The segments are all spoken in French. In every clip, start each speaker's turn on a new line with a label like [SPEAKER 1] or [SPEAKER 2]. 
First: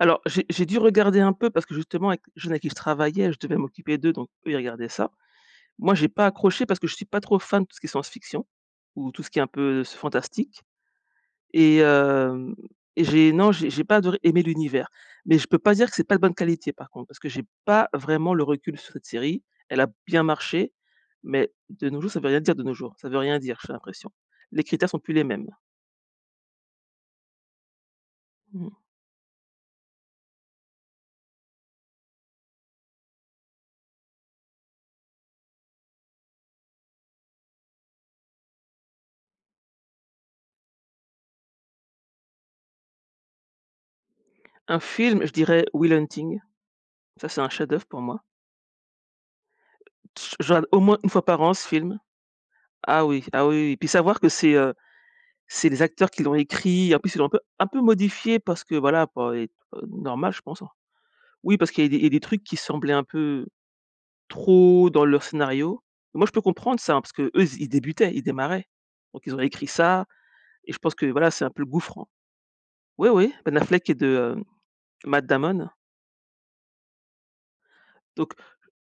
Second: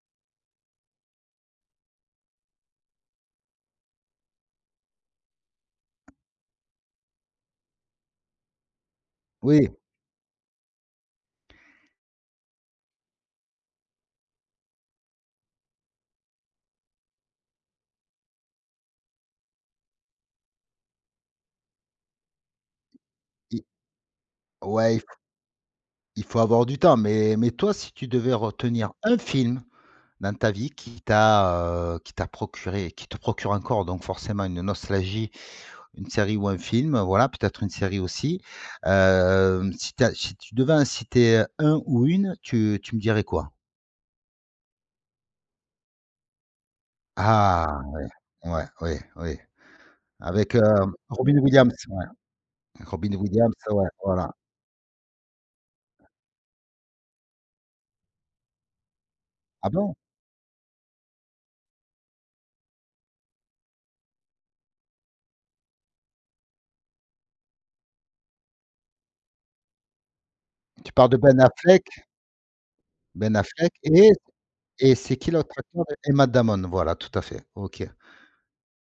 [SPEAKER 1] Alors j'ai j'ai dû regarder un peu parce que, justement, avec les jeunes à qui je travaillais, je devais m'occuper d'eux, donc eux, ils regardaient ça, moi, j'ai pas accroché parce que je suis pas trop fan de tout ce qui est science-fiction ou tout ce qui est un
[SPEAKER 2] Oui.
[SPEAKER 1] peu s fantastique et hem, et j'ai non, j'ai j'ai pas adoré aimer l'univers mais je peux pas dire que c'est pas de bonne qualité, par contre, parce que j'ai pas vraiment le recul sur cette série. Elle a bien marché mais de nos jours, ça veut rien dire de nos jours, ça veut rien dire,
[SPEAKER 2] I
[SPEAKER 1] j'ai l'impression, les critères
[SPEAKER 2] ouais,
[SPEAKER 1] sont
[SPEAKER 2] il f
[SPEAKER 1] plus les mêmes.
[SPEAKER 2] il faut avoir du temps mais mais toi, si tu devais
[SPEAKER 1] Mmh mh.
[SPEAKER 2] retenir 1 film, dans ta vie qui t'as, heu, qui t'as procuré et qui te procure encore, donc forcément une nostalgie, une série ou un film, voilà, peut-être une série aussi, hem, si tu as si tu devais en citer un ou une, tu tu me dirais, quoi?
[SPEAKER 1] Un film, je dirais Will Hunting. Ça, c'est un
[SPEAKER 2] Ah!
[SPEAKER 1] chef-d'œuvre, pour
[SPEAKER 2] Ouais,
[SPEAKER 1] moi.
[SPEAKER 2] ouais, ouais, ouais,
[SPEAKER 1] Je je
[SPEAKER 2] avec, heu,
[SPEAKER 1] regarde au moins 1 fois
[SPEAKER 2] Robin
[SPEAKER 1] par an, ce
[SPEAKER 2] Williams,
[SPEAKER 1] film.
[SPEAKER 2] ouais
[SPEAKER 1] Ah
[SPEAKER 2] Robin
[SPEAKER 1] oui, ah
[SPEAKER 2] Williams,
[SPEAKER 1] oui, oui, et puis
[SPEAKER 2] ouais,
[SPEAKER 1] savoir que
[SPEAKER 2] voilà.
[SPEAKER 1] c'est, heu, c'est les acteurs qui l'ont écrit, en plus, ils l'ont un peu un peu modifié parce que voilà, pour i
[SPEAKER 2] Ah
[SPEAKER 1] heu,
[SPEAKER 2] bon?
[SPEAKER 1] normal, je pense, hein. Oui, parce qu'il y a des il y a des trucs qui semblaient un peu trop dans leur scénario, et moi, je peux comprendre ça parce qu'eux ils s ils débutaient, ils démarraient, donc ils ont écrit ça, et je
[SPEAKER 2] Tu
[SPEAKER 1] pense que,
[SPEAKER 2] parles de
[SPEAKER 1] voilà,
[SPEAKER 2] Ben
[SPEAKER 1] c'est un peu le
[SPEAKER 2] Affleck?
[SPEAKER 1] gouffre oui, oui,
[SPEAKER 2] Ben
[SPEAKER 1] Ben
[SPEAKER 2] Affleck
[SPEAKER 1] Affleck et de,
[SPEAKER 2] et
[SPEAKER 1] heu,
[SPEAKER 2] et c'est
[SPEAKER 1] Matt
[SPEAKER 2] qui l'autre
[SPEAKER 1] Damon
[SPEAKER 2] acteur, et Matt Damon, voilà, tout à fait, OK.
[SPEAKER 1] donc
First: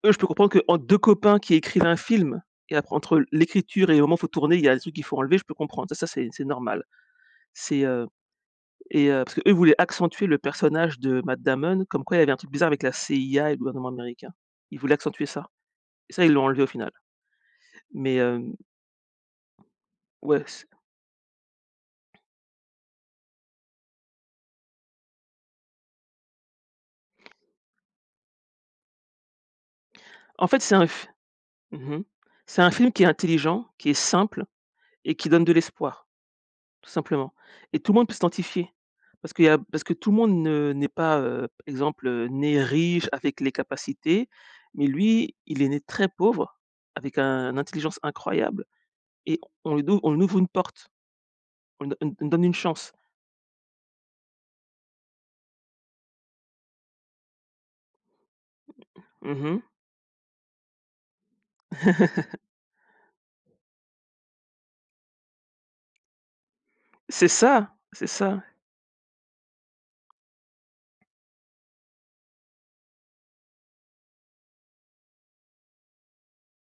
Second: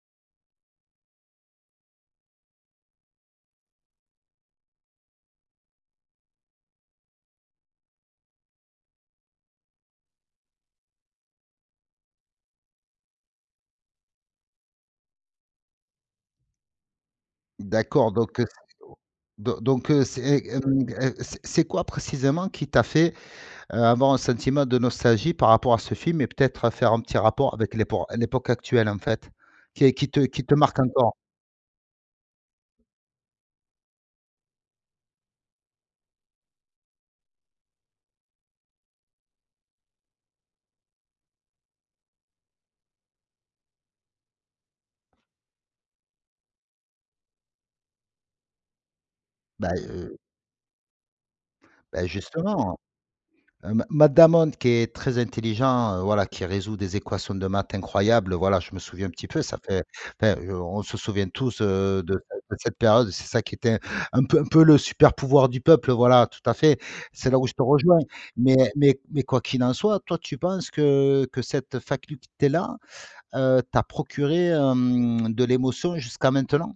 [SPEAKER 1] eux, je peux comprendre qu'en 2 copains qui écrivent un film et après entre l'écriture et au moment où faut tourner il y a des trucs qu'il faut enlever, je peux comprendre ça, c'est c'est normal, c'est, heu, et heu, parce que, eux, voulaient accentuer le personnage de Matt Damon comme quoi il y avait un truc bizarre avec la CIA et le gouvernement américain. Ils voulaient accentuer ça et ça, ils l'ont enlevé au final
[SPEAKER 2] D'accord,
[SPEAKER 1] mais
[SPEAKER 2] donc
[SPEAKER 1] heu
[SPEAKER 2] heu, c'est [unintelligible] donc heu, c'est,
[SPEAKER 1] ouais,
[SPEAKER 2] et
[SPEAKER 1] c'est
[SPEAKER 2] hem, et c'est c'est quoi, précisément, qui t'a fait, heu, avoir un sentiment de nostalgie par rapport à ce film et peut-être faire un petit rapport avec l'épor l'époque actuelle, en fait, qui est qui te qui
[SPEAKER 1] En
[SPEAKER 2] te
[SPEAKER 1] fait, c'est
[SPEAKER 2] marque
[SPEAKER 1] un f
[SPEAKER 2] encore?
[SPEAKER 1] mmh mh, c'est un film qui est intelligent, qui est simple et qui donne de l'espoir, tout simplement et tout le monde peut s'identifier parce qu'il y a parce que tout le monde ne n'est pas, heu, exemple, né riche avec les capacités mais lui, il est né très pauvre avec un intelligence incroyable et
[SPEAKER 2] Bah,
[SPEAKER 1] on lui ouv on
[SPEAKER 2] heu
[SPEAKER 1] lui ouvre une porte, on
[SPEAKER 2] bah,
[SPEAKER 1] on on donne une
[SPEAKER 2] justement,
[SPEAKER 1] chance.
[SPEAKER 2] heu, Ma Matt Damon, qui est très intelligent, heu, voilà, qui résout des équations de maths incroyables, voilà, je me souviens un petit peu.
[SPEAKER 1] Mmh
[SPEAKER 2] Ça
[SPEAKER 1] mh.
[SPEAKER 2] fait enfin, on se souvient tous, heu, de de cette période. C'est ça qui était un peu un peu le super pouvoir du peuple, voilà, tout à fait.
[SPEAKER 1] C'est
[SPEAKER 2] C'est là où je te
[SPEAKER 1] ça
[SPEAKER 2] rejoins,
[SPEAKER 1] c'est ça, ouais.
[SPEAKER 2] mais mais mais quoi qu'il en soit, toi, tu penses que, heu, cette faculté-là, heu, t'a procuré, hem, de l'émotion jusqu'à maintenant?